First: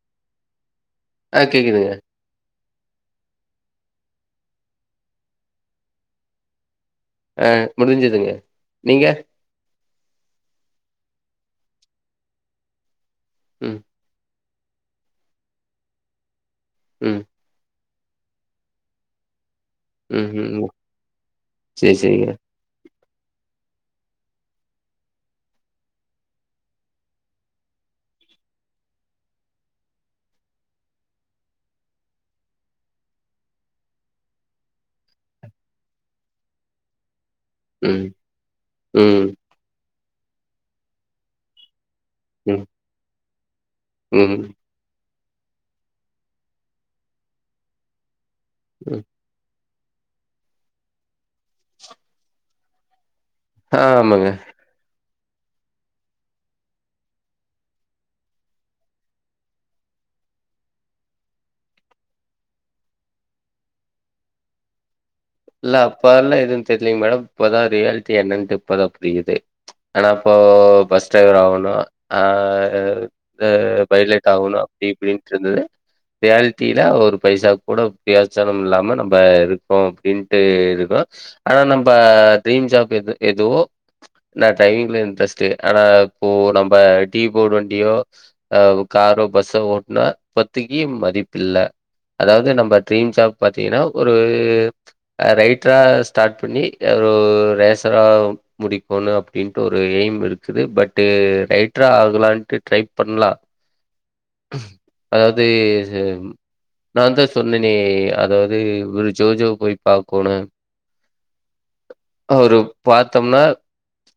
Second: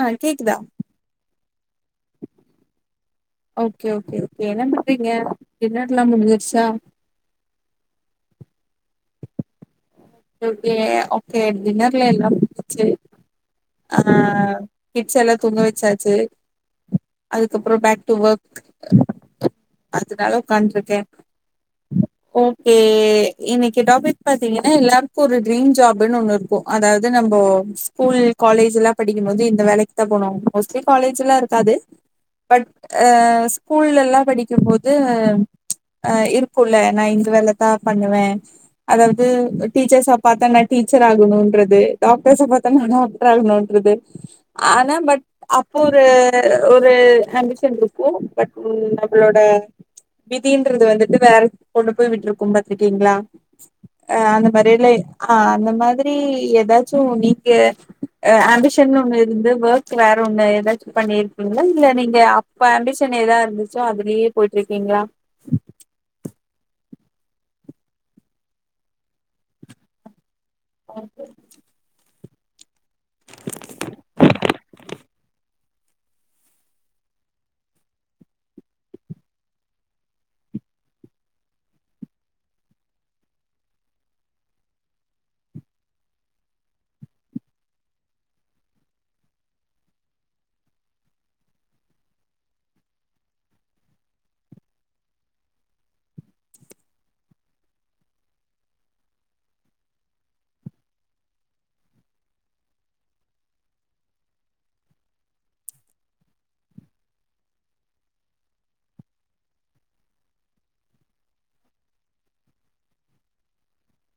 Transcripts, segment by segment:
ஆஹ் கேக்குதா ஆஹ் கேக்குதுங்க ஓகே ஓகே என்ன பண்றீங்க டின்னர்லா முடிஞ்சுருச்சா? அஹ் முடிஞ்சதுங்க நீங்க? கே ஓகே டின்னர்லா எல்லாம் முடிஞ்ச்சு ம் ஆஹ் கிட்ஸ் எல்லாம் தூங்க வெச்சாச்சு ம் அதுக்கப்புறம் பே டு‌ வொர்க் ம் அதனால ம் உக்காந்த்ட்டிருக்கேன் சேரி சேரிங்க ஓகே இன்னைக்கு டாப்பிக் பாத்தீங்கன்னா [unintelligible] க்கு ட்ரீம் ஜாப்ன்னு ஒண்ணு இருக்கு. அதாவது நம்போ ஸ்கூல் காலேஜ்ல்லா படிக்கும்போது இந்த வேலைக்குதா போனு மோஸ்ட்லி காலேஜெல்லா இருக்காது. பட் ஸ்கூல்ல எல்லா படிக்கும்போது ப்ச் இருக்குல்ல நா இந்த வேலதான் ம் பண்ணுவேன் அதாவது ம் டீச்சர்ஸ பாத்தா நான் டீச்சர் ஆகணும்ன்றது டாக்டர்ஸ ம் பாத்தா நானும் அப் [unintelligible] றது. ம் ஆனா பட் அப்ப ஒரு ஒரு ஆம்பிஷன் இருக்கு பட் ம் நம்மளோட விதின்றது வந்துட்டு வேற கொண்டு போய் விட்டிருக்கும் பாத்திட்டீங்ளா ஆ ஆமாங்க ஆஹ் அந்த மாதிரி ஏதாச்சும் நீங்க ஆம்பிஷன் ஒண்ணு இருந்து ஒர்க் வேற ஒண்ணு ஏதாச்சும் பண்ணிருக்கீங்களா இல்ல நீங்க அப்ப ஆம்பிஷன் ஏதா இருந்துச்சோ அதுலயே போயிட்டு இருக்கீங்களா? இல்ல அப்பல்லா எது தெரியலீங்க மேடம் இப்பதா ரியாலிட்டி என்னட்டு இப்பதா புரியுது ப்ச் ஆனா இப்போ பஸ் டிரைவர் ஆகணும் ஆஹ் ஹ பைலைட் ஆகணும் அப்படி இப்படின்ட்டு இருந்தது. ரியாலிட்டில ஒரு பைசாக்கு கூட ப்ரயோசனம் இல்லாம நம்ப இருக்கோம் அப்படின் இருக்க ஆனா நம்ம ட்ரீம் ஜாப் எது எதுவோ நா ட்ரரைவிங்ல இன்ட்ரெஸ்ட் ஆனா இப்போ நம்ம டீ போர்டு வண்டியோஹ் காரோ பஸ்ஸோ ஓட்டுனா பத்துக்கி மதிப் இல்ல அதாவது நம்ம ட்ரீம் ஜாப் பாத்தீங்கன்னா ஒரு ரைட்டரா ஸ்டார்ட் பண்ணி ஒரு ரேசரா முடிபோன் அப்டின்ட்டு ஒரு எய்ம் இருக்குது பட்டு் ரைட்டரா ஆகலான்ட்டு ட்ரை பண்லாம். அதாவது நான் தான் சொன்னேனே அதாவது ஒரு ஜோ ஜோ போய் பாக்கோனும். அவரு பாத்தம்னா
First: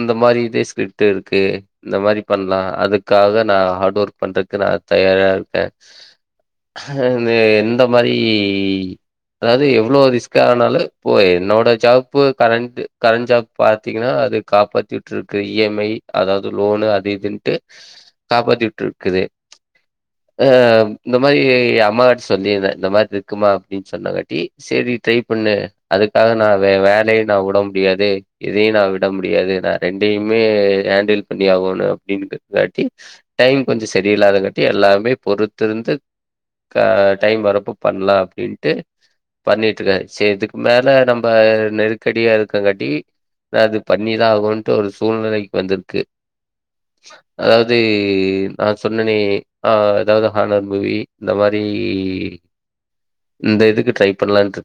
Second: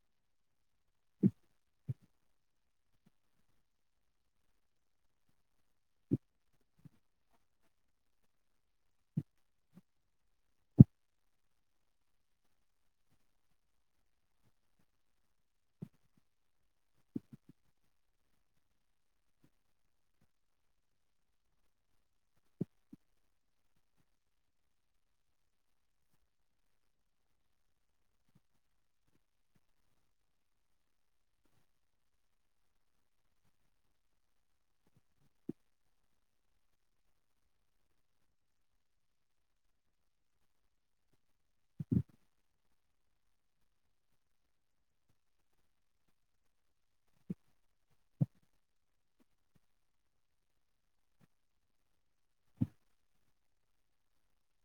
இந்த மாதிரி இதே ஸ்கிரிப்ட் இருக்கு இந்த மாரி பண்ணலா அதுக்காக நான் ஹார்ட் ஒர்க் பண்றக்கு நா தயாரா இருக்க. எந்த மாரி அதாவது எவ்ளோ ரிஸ்க் அதனால இப்ப என்னோட ஜாப் கரண்ட் கரண்ட் ஜாப் பாத்தீங்கன்னா அது காப்பாத்திட்டுருக்குது. இ எம் ஐ அதாவது லோனு அது இதுன்ட்டு காப்பாத்திட்டு இருக்குது. ஹ இந்த மாதிரி அம்மா‌ட்ட சொல்லியிருந்தேன் இந்த மாதிரி இருக்குமா அப்படின்னு சொன்னாங்காட்டி சரி ட்ரை பண்ணு அதுக்காக நான் வே வேலையும் நான் வுட முடியாது இதையும் நான் விட முடியாது நான் ரெண்டையுமே ஹேண்டில் பண்ணி ஆகோணும் அப்டிங்ககாட்டி டைம் கொஞ்ச சரியில்ல்லாதங்காட்டி எல்லாமே பொறுத்திருந்து டைம் வரப்ப பண்லாம் அப்டின்ட்டு பண்ணிட் தூக்கய்ஸ் இதுக்கு மேல நம்ப நெருக்கடியா இருக்கங்காட்டி ந அது பண்ணிதான் ஆகனுன்ட்டு ஒரு சூழ்நிலைக்கு வந்திருக்கு அதாவது நான் சொன்னனே அதாவது ஹாரர் மூவி இந்த மாதிரி இந்த இதுக்கு டரை பண்லான்ட்டு ஏங்க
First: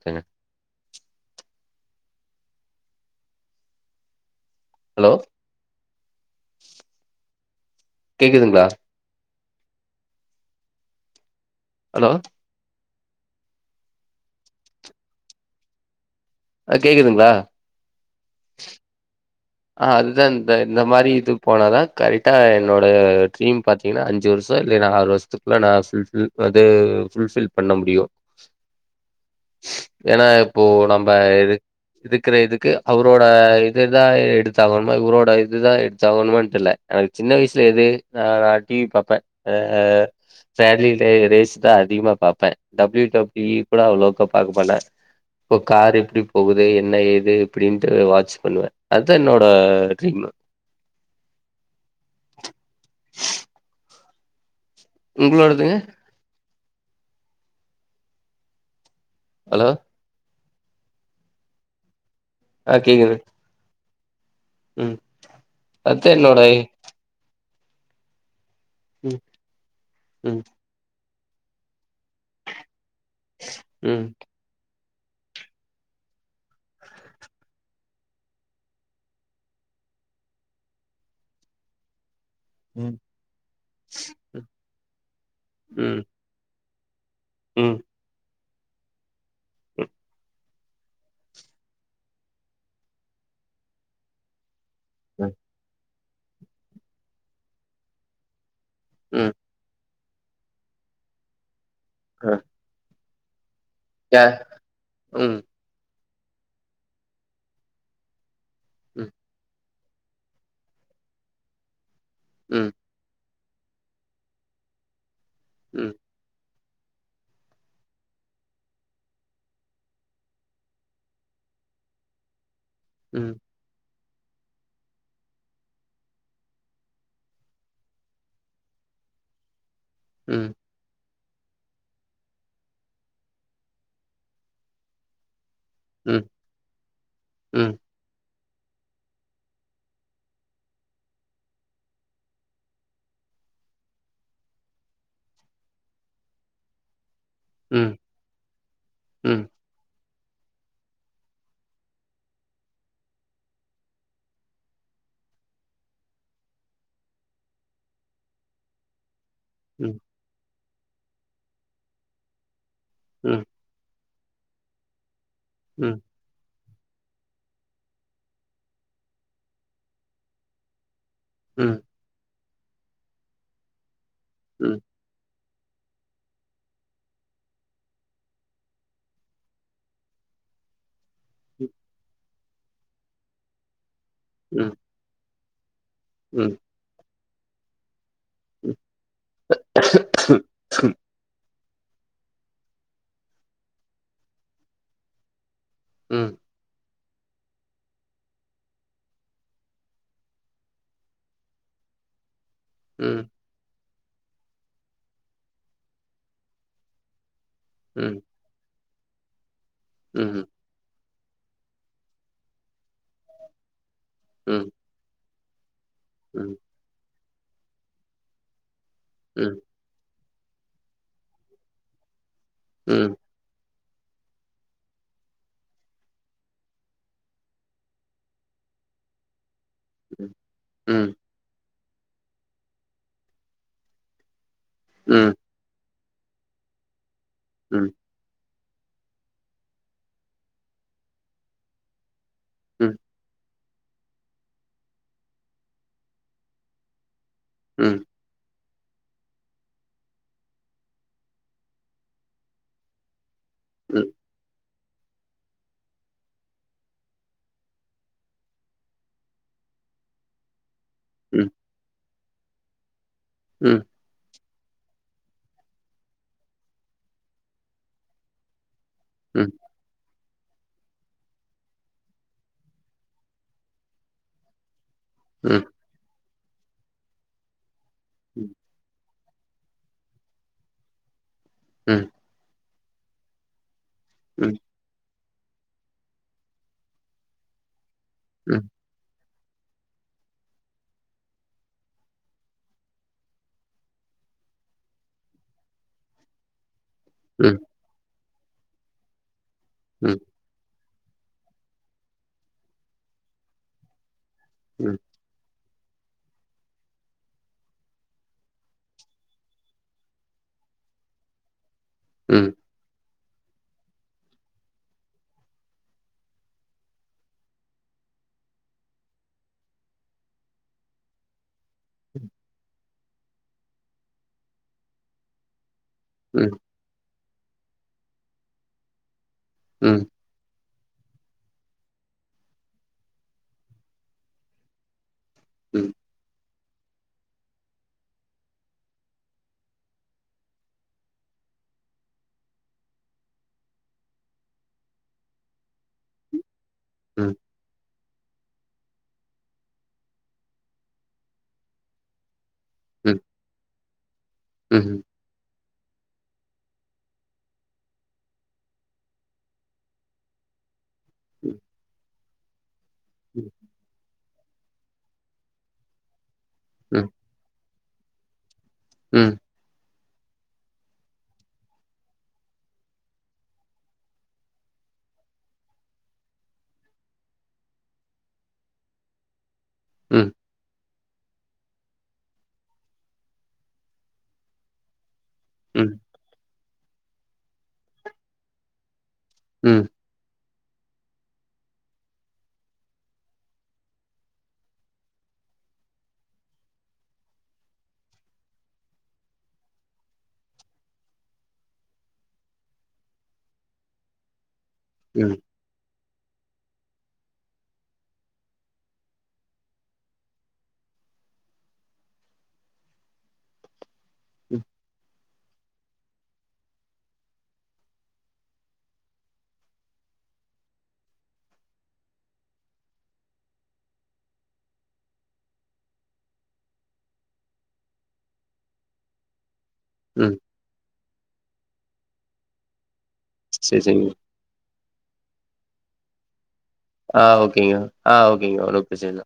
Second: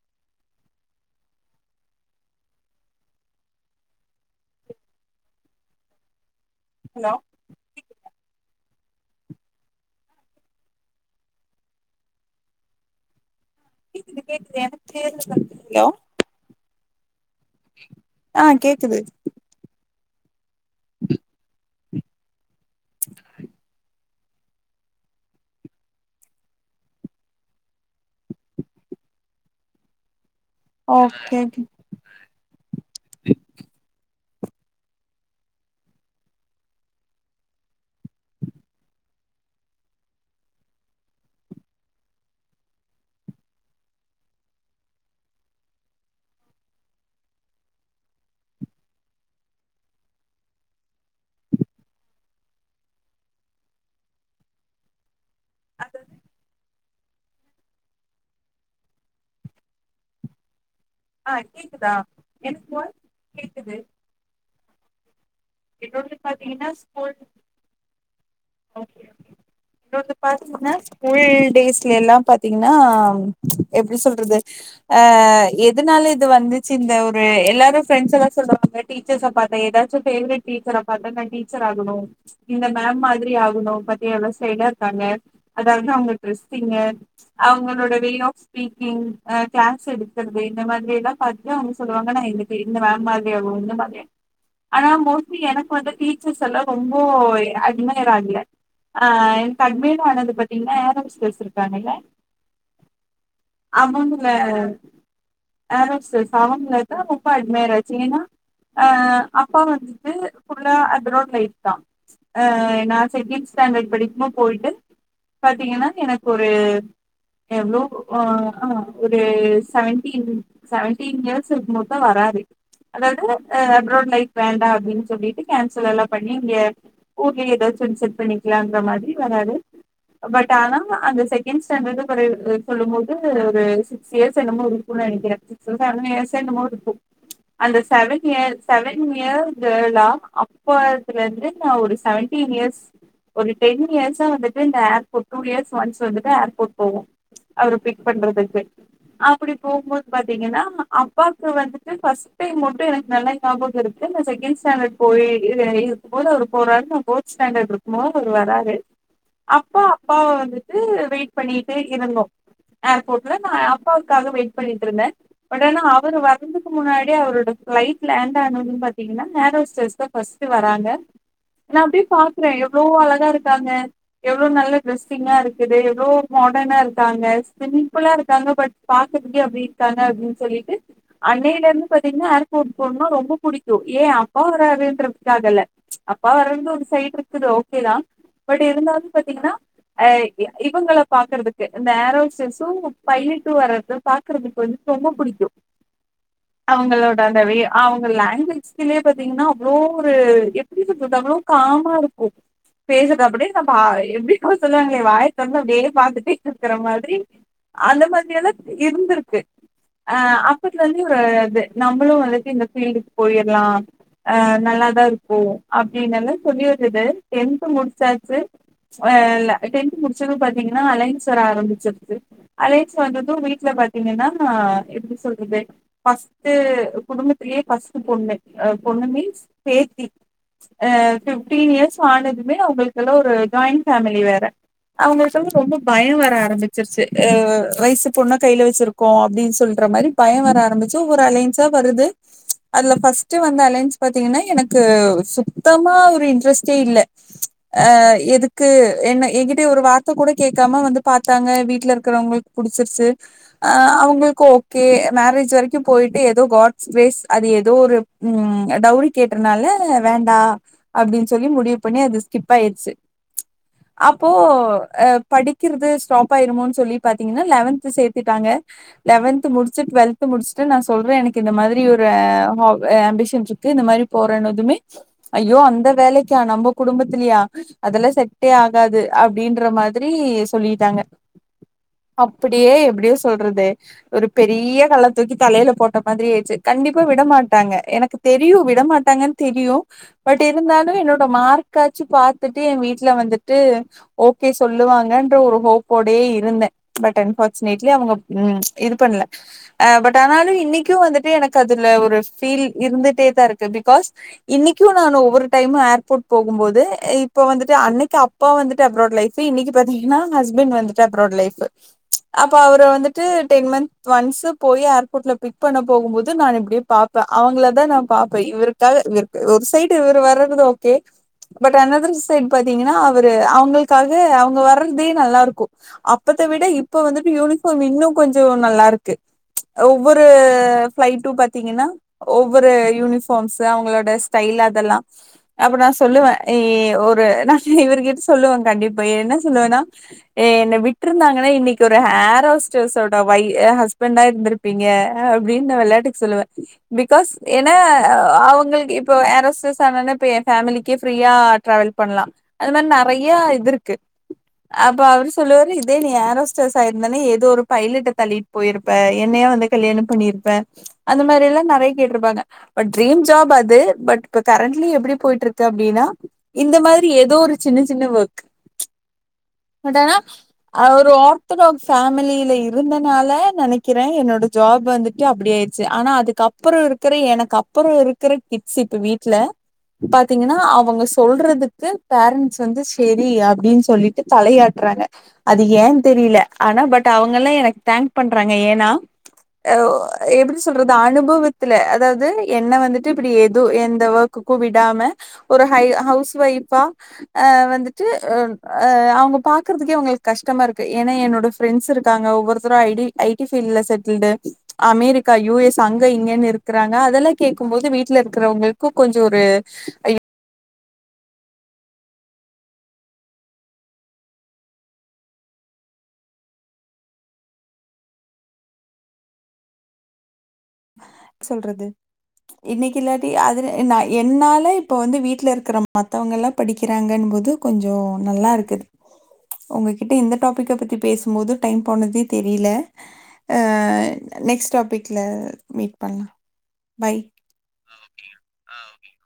ஹலோ ஹலோ கேக்குதுங்களா ஹலோ கேக்குது கேக்குது எனக்கு கிளியறா கேக்குது ஹலோ ஆ கேக்குதுங்களா ஆஹ் கேக்குது ஆஹ் அதுதான் இந்த இந்த மாதிரி இது போனதான் கரெக்டா என்னோட ட்ரீம் பாத்தீங்கன்னா அஞ்சு அஞ்ச வருஷம் இல்லைனா ஆறு வருஷத்துக்குள்ள நா அது ஃபுல் பில் பண்ண முடியும் ஏனா இப்போ நம்ம ஓகே இது ஓகே இதுக் இருக்கிற இதுக்கு அவரோட இது தான் சாதாரணமா இவரோட இதுதான் எடுத்தாகணுமான் தெர்ல எனக்கு சின்ன வயசுல எது நான் டிவி பாப்பன் [unintelligible] அதிகமா பாப்பேன் double U double U E கூட அவ்ளோக பாக்க மாட்டேன் இப்ப கார் எப்டி போகுது என்ன ஏது இப்டின்ட்டு வாச் பண்ணுவே என்னோட ட்ரீம் உங்ளோடது ஹலோ ஆஹ் கேக்குதா எனக்கு வாய்ஸ் கேக்குது உம் என்னோடது பாத்தீங்கன்னா ஸ்போட் ஓகே ம் என்னோடது ம் பாத்தீங்கன்னா ஸ்கூல் டேஸ்ல எல்லாம் பாத்தீங்கன்னா எப்படி ம் சொல்றது ஆஹ் எதுனால இது வந்துச்சு இந்த ஒரு எல்லாரும் ஃப்ரெண்ட்ஸ் எல்லாம் சொல்வாங்க டீச்சர்ஸ பாத்தா ஏதாச்சும் பேவரட் டீச்சர பாத்தா நான் டீச்சர் ஆகணு இந்த ம் மேம் மாறி மாரி ஆகணும் பத்தியா எவ்ளோ ஸ்டைலா இருக்காங்க அதனால தான் ம் அவங்க டிரஸ் ங்க ம் ம் அவங்களோட வே யாஃப் ஸ்பீக்கிங் நா ஃக்ளாஸ் எடுக்கறதே இந்த மாதிரி எல்லா பாத்துட்டு அவுங்க சொல்லுவாங்க நா [unintelligible] இந்த மேம் மாதிரி ஆகுனு இந்த மாதிரியு ஆனா மோஸ்ட்லி எனக்கு வந்து டீச் ஃபுருட்ஸ் எல்லா ரொம்போய் அதிகமாய் ஏறாதுல்ல ஆ ம். ம் எ தமிழ் சோ ஆனா அது பாத்தீங்கன்னா ஃஏரோஸ்டஸ் இருக்காங்கல்ல அ அவுங்க ம் ஏரோஸ் செரி பாவம் நேத்தா முப்பா அட்மேராய்ச்சு ஏனா ஆ ம் அப்பா வந் இது ஃபுல்லா அந்த ரோட் லைட்தா ஆ ம் எ நா செகண்ட் ஸ்டாண்டர்ட் படிக்குமோ போயிட்டு பாத்தீங்கனா ம் எனக்கு ஒரு எவ்ளோ ஆ ஆஹ் ஒரு சவன்டீன் சவன்டீன் இயர்ஸ் இருக்கும்போதுதா வராரு அதாவது ம் ஆ ஃப்ரோன் லைட் வேண்டா அப்டின்னு சொல்லிட்டு கேன்சல் எல்லா பண்ணி இங்க ஓகே எதாச்சு டுன் செட் பண்ணிக்லா அங்க மாதிரி வராது பட் ம் ஆனா அந்த செ செகண்ட் ஸ்டாண்டர்னு கொண்டுபோய் அ சொல்லும் போது ஒரு சிக்ஸ் இயர்ஸ் என்னமோ இருக்குனு நெனக்கிறே சோ செவன் ம் இயர்ஸா என்னமோ இருக்கு ம் அந்த செவன் இயர்ஸ் செவன் இயர்ஸ் ஜொல்லலா அப்பத்துல இருந்து நா ஒரு செவன்டீன் இயர்ஸ் ஒரு டென் இயர்ஸா வந்துட்டு இந்த ஏர்போர்ட் டூ இயர்ஸ் ஒன்ஸ் வந்துட்டு ஏர்போர்ட் போவோ அவர ம் ம் பிக் பண்றதுக்கு ம் ம் அப்டி போகும்போது பாத்தீங்கனா அப்பாக்கு வந்துட்டு ஃபஸ்ட் டைம் மட்டு எனக்கு நல்லா ஞாபக இருக்கு நா செகண்ட் ஸாண்டர்ட் போயி இதுல இருக்கும் போது அவரு போறாரு நா போச்சு ஸ்டாண்டர்ட் இருக்குபோ அவரு வராரு அப்போ அப்பாவ வந்துட ட்டு வெயிட் பண்ணிட்டு இருந்தோ ஏர்போர்ட்ல ம் நா அப்பாவ் க்காக வெயிட் பண்ணிட்டு இருந்தே பட் ஆனா ம் அவரு வரந்து க்கு முன்னாடி அவரோட ஃப்ளைட் லேண்ட் ஆனதும் பாத்தீங்கன்னா ஏரோஸ்டஸ்தா ஃபஸ்ட்டு வராங்க ம் ம் நா அப்டியே பாத் க்றே எவ்ளோ அழகா இருக்காங்க எவ்ளோ நல்ல ம் டிரெஸிங்கா இருக் குது எவ்ளோ மாடனா இருக்காங்க சிம்ப்புலா இருக்காங்க பட் பாக்கற்க்கே அப்டி இருக்காங்க அப்டின் சொல்ட்டு அன்னைல இருந்து பாத்தீங்னா டூர் போணுனா ரொம்ப புடிக்கு ஏ அப்பாவராருன்ற சாகல்ல அப்பா ம் ம் ம் ம் ம் வரந்து ஒரு சைடுருக் குது ஓகேதா பட் இருந்தாலூ பாத்தீங்கனா அ எ இவங்கள பாக்குறதுக் கு இந்த ஏர் ஹோஸ்ட்ரஸ்ஸூ பைலட்டு வர்றத பாக்குறதுக்கு வந்து ரொம்ப புடிக்கூ ம் அவங்களோட அந்த வே ஆ அவங்க லேங்குவேஜ்திலே பாத்தீங்கன்னா அவ்ளோ ஒரு எப்டி [unintelligible] அவ்ளோ காமா இருக் ஒ பேசுறது ம் ம் அப்டியே நம்ப ஆ எ எப்டி கூ சொல்வாங்களே வாய தெறந்தப்டியே பாத்துட்டே இருக்கிற மாதிரி அந்த மாதிரியல்லாத் இருந்திருக்கு ஆ அப்பத்துலந் து ஒரு இது நம்பளூ வந்துட்டு இந்த ஃபீல்டுக்கு போயிர்லா ஆ ம் நல்லாதாருக் போ அப்டின்னால கொஞ்சோத் து டென்த்து முடிச்சாச்சு ஆ ஆ இல்ல டென்த் முடிச் படிச்சது பாத்தீங்கனா அலைன்ஸ் வர ஆரம்பிச்சிருது அலைன்ஸ் வந்தது வீட்ல பத் எனன்னா நா எப்டி சொல்றது பர்ஸ்ட்டு குடும்பத்திலயே பர்ஸ்ட்டு பொண்ணு அ பொண்ணு மீன்ஸ் பேத்தி அஹ் டுப் தீ இயர்ஸ் ஆனதுமே நா உங்களுக்கலா ஒரு ஜாயிண்ட் ஃபேமிலி வேற ம் ம் அவுங்கெல்லா ரொம்பப் பய வர ஆரம்பிச்சிருச்சு அ ம் ரைசு பொண்ண கையில வச்சிருக்கோ அப்டின் சொல்ற மாரி பய வர ஆரம்பிச்சு ஒரு அலைன்ஸா வருது ம் அதுல ஃபஸ்ட் வந் த அலையன்ஸ் பாத்தீங்கன்னா எனக்கு சுத்தமா ஒரு இன் ட்ரஸ்டே இல்ல ம். அஹ் எதுக் கு என்ன எகிட்ட ஒரு வார்த்த கூட கேக்காம வந்து பாத்தாங்க வீட்ல இருக்குறவங்களுக்கு புடிச்சிருச்சு அஹ் ம். அவங்களுக்கு ஓ கே மேரேஜ் வரைக்கு போயிட்டு ஏதோ காட்ஸ் கிரேஸ் அது ஏதோ ஒரு உம் டவுரி கேட்டத்னால வேண்டா அப் சொல்லி ம். முடிவு பண்ணி அதுச் ஸ்கிப்பாயிர்ச்சு ம். அப்போ ஒ ஆ படிக்கிறது ஸ்டாப் ஆயிருமோன் சொல்லி பாத்தீங்கன்னா லெவன்த் சேத்துட்டாங்க லெவெந்த் ம். முடிச்சு ட்வெல் து முடிச்சுட்டு நா சொல்றே எனக்கு இந்த மாதிரி ஒரு ஆ ஹொப் அம்பிஷன்ருக்கு இந்த மாரி போறேன்னதுமே ம். ஐயோ ம். அந்த வேலைக் க்கா நம்ப குடும்பத்துலயா அதெல்லா செட்டே ஆகாது அப்டின்ற மாதிரி சொல்லிட்டாங்க ம். அப்டியே அப்டியு சொல்றது ஒரு ம். பெரிய கல்லத் தூக்கி தலைல போட்ட மாத்ரியாச்சு கண்டிப்பா விட மாட்டாங்க எனக் கு தெரியு ம். விட மாட்டாங்கன் தெரியு பட் இருந்தாலு என்னோ ட மார்க்காச்சு பாத்துட்டு எ வீட்ல வந்துட்டு ஓகே சொல்லுவாங்கன்ற ஒரு ஹோப்போடயே இருந்தே பட் அன்ஃபார்ச்சுனேட்லி அவங்க உம் இது பண்ல அ ம். பட் ஆனாலு இன்னிக் கு வந்துட்டு எனக்கு அதுல ஒரு ஃபீல் இருந்துட்டே தாருக்கு பிகாஸ் இன்னிக்கு ம். நான் ஒவ்வொரு டைம் ஏர் போட் போகும்போது இப்ப வந்துட்டு அன்னைக்கு அப்பா வந்துட்டு அப்ரோட் லைஃபு இன்னிக்கு பாத்தீங்கன்னா ஹஸ்பண்ட் வந்துட்டு அப்ரோட் லைஃபு அப்ப ம். அவரு வந்துட் டு டென் மந்த் ஒன்ஸ் போய் ஏர்போட்ல பிக் பண்ண போகும் போது நான் இப்டியே பாப்பே அவங்கள தா நா பாப்பே இவருக்காக இவர்க்கு ஒரு சைடு இவரு வரது okay but another side பாத்தீங்கன்னா அவ் ஒரு அவங்களுக்காக அவங்க வர்றதே நல்லாருக்கு ம். அப்பத்த ம். விட இப்ப வந்துட் யூனிபார்ம் இன்னு கொஞ்சோ நல்லாருக்கு ம்ச் ம். ஒவ்வொரு பிளைட்டு பாத்தீங்கன்னா ஒவ்வொரு யூனிஃபார்ம்ஸ்ஸு அவங்களோட ஸ்டைல் அதெல்லா அப்ப நா சொல்லுவே எ ஒரு நா இவர்கிட்ட சொல்லுவே கண்டிப்பா என்ன சொல்லுவேன்னா என்ன விட்ருந்தாங்கன்னா இன்னைக்கு ஒரு ஏர்ஹோஸ்டஸ் ஒட வை ஹஸ்பண்டா இருந்திருப்பீங்க அப்டின்னு நா வெளையாட்டுக்கு சொல்லுவே பிகாஸ் ம். ஏன்னா ஆ அவங்களுக்கு இப்போ ஏர் ஹோஸ்டஸ் ஆன பே [unintelligible] ஃபேமிலிக்கே ஃப்ரீயா டிராவல் பண்ணலா அது மாரி ம். நெறையா இது இருக் க ம். ம். அப்ப அவரு சொல்லுவாரு இத் அதே நீ ஏரோஸ்டஸ் ஆயிருந்தானே ஏதோ ஒரு பைலட்ட தள்ளிட் போயிருப்ப என்னையா வந்து கல்யாணம் பண்ணிருப்ப அந்த மாதிரில்லா நெறைய கேட்ருப்பாங்க பட் ட்ரீம் ஜாப் அது பட் க்க கரண்ட்லி எப்டிப் போயிட்ருக்கு அப்டின்னா இந்த ம். ம். மாதிரி ஏதோ ஒரு சின்ன சின்ன ஒர்க் ம். பட் ஆனா ஆ ஒரு ஆர்த்தடாக்ஸ் ஃபேமிலியில இருந்தனால நெனைக்கிறே என்னோட ஜாப் வந்துட்டு அப்டி ஆயிடுச்சு ஆனா அதுக்குப்பறோ இருக்கற எனக்கு அப்றோ இருக்கற கிட்ஸ் இப்ப வீட்டுல பாத்தீங்கன்னா அவங்க ஸ் சொல்றதுக்கு பேரண்டட்ஸ் வந்து செரி அப்டின்னு சொல்லிட்டு தலையாட்றாங்க அது ம். ஏன் தெரியில ஆனா பட் அவங்கல்லா எனக்கு தேங்க் பண்றாங்க ஏன்னா அ ஒ எப்டி [unintelligible] சொல்றது அனுபவத்துல அதாவது என்ன வந்துட்டு இப்படி எது எந்த ஒர்க்குக்கு கூ விடாம ஒரு ஹை ஹவுஸ் வைஃப் ஆ வந்துட்டு [unintelligible] ஆ அவங்க பாக்குறதுக்கே அவங்களுக்கு கஷ்டமா இருக்கு ஏன்னா என்னோட ஃபிரண்ட்ஸ் இருக்காங்க ஒவ்வொருத்தரு ஐ டி ஐ டி பீல்ட்ல செட்டில்டு ம். அமெரிக்கா ம். யு எஸ் அங் இதோ இங்கன்னு இருக்கிறாங்க அதெல்லா கேக்கும்போது வீட்ல இருக்கிறவங்கக்கு கொஞ்சோ தூரு ஐ [unintelligible] ம் சொல்றது இன்னைக்கு இல்லாட்டி அது ந என்னால இப்ப வந்து வீட்டுல இருக்கற மத்தவங்க எல்லா படிக்கிறாங்கன் போது கொஞ்சோ நல்லா இருக்குது உங்ககிட்ட இந்த ம். டாபிக் பத்திப் பேசும்போது டைம் போனதே தெரியில சரிங்க. அஹ் நெக்ஸ்ட் டாப் ப்பிக்கல மீட் பண்ணாம் ஆஹ் ஓகேங்க ஆஹ் ஓகேங்க உப்பேச்சலா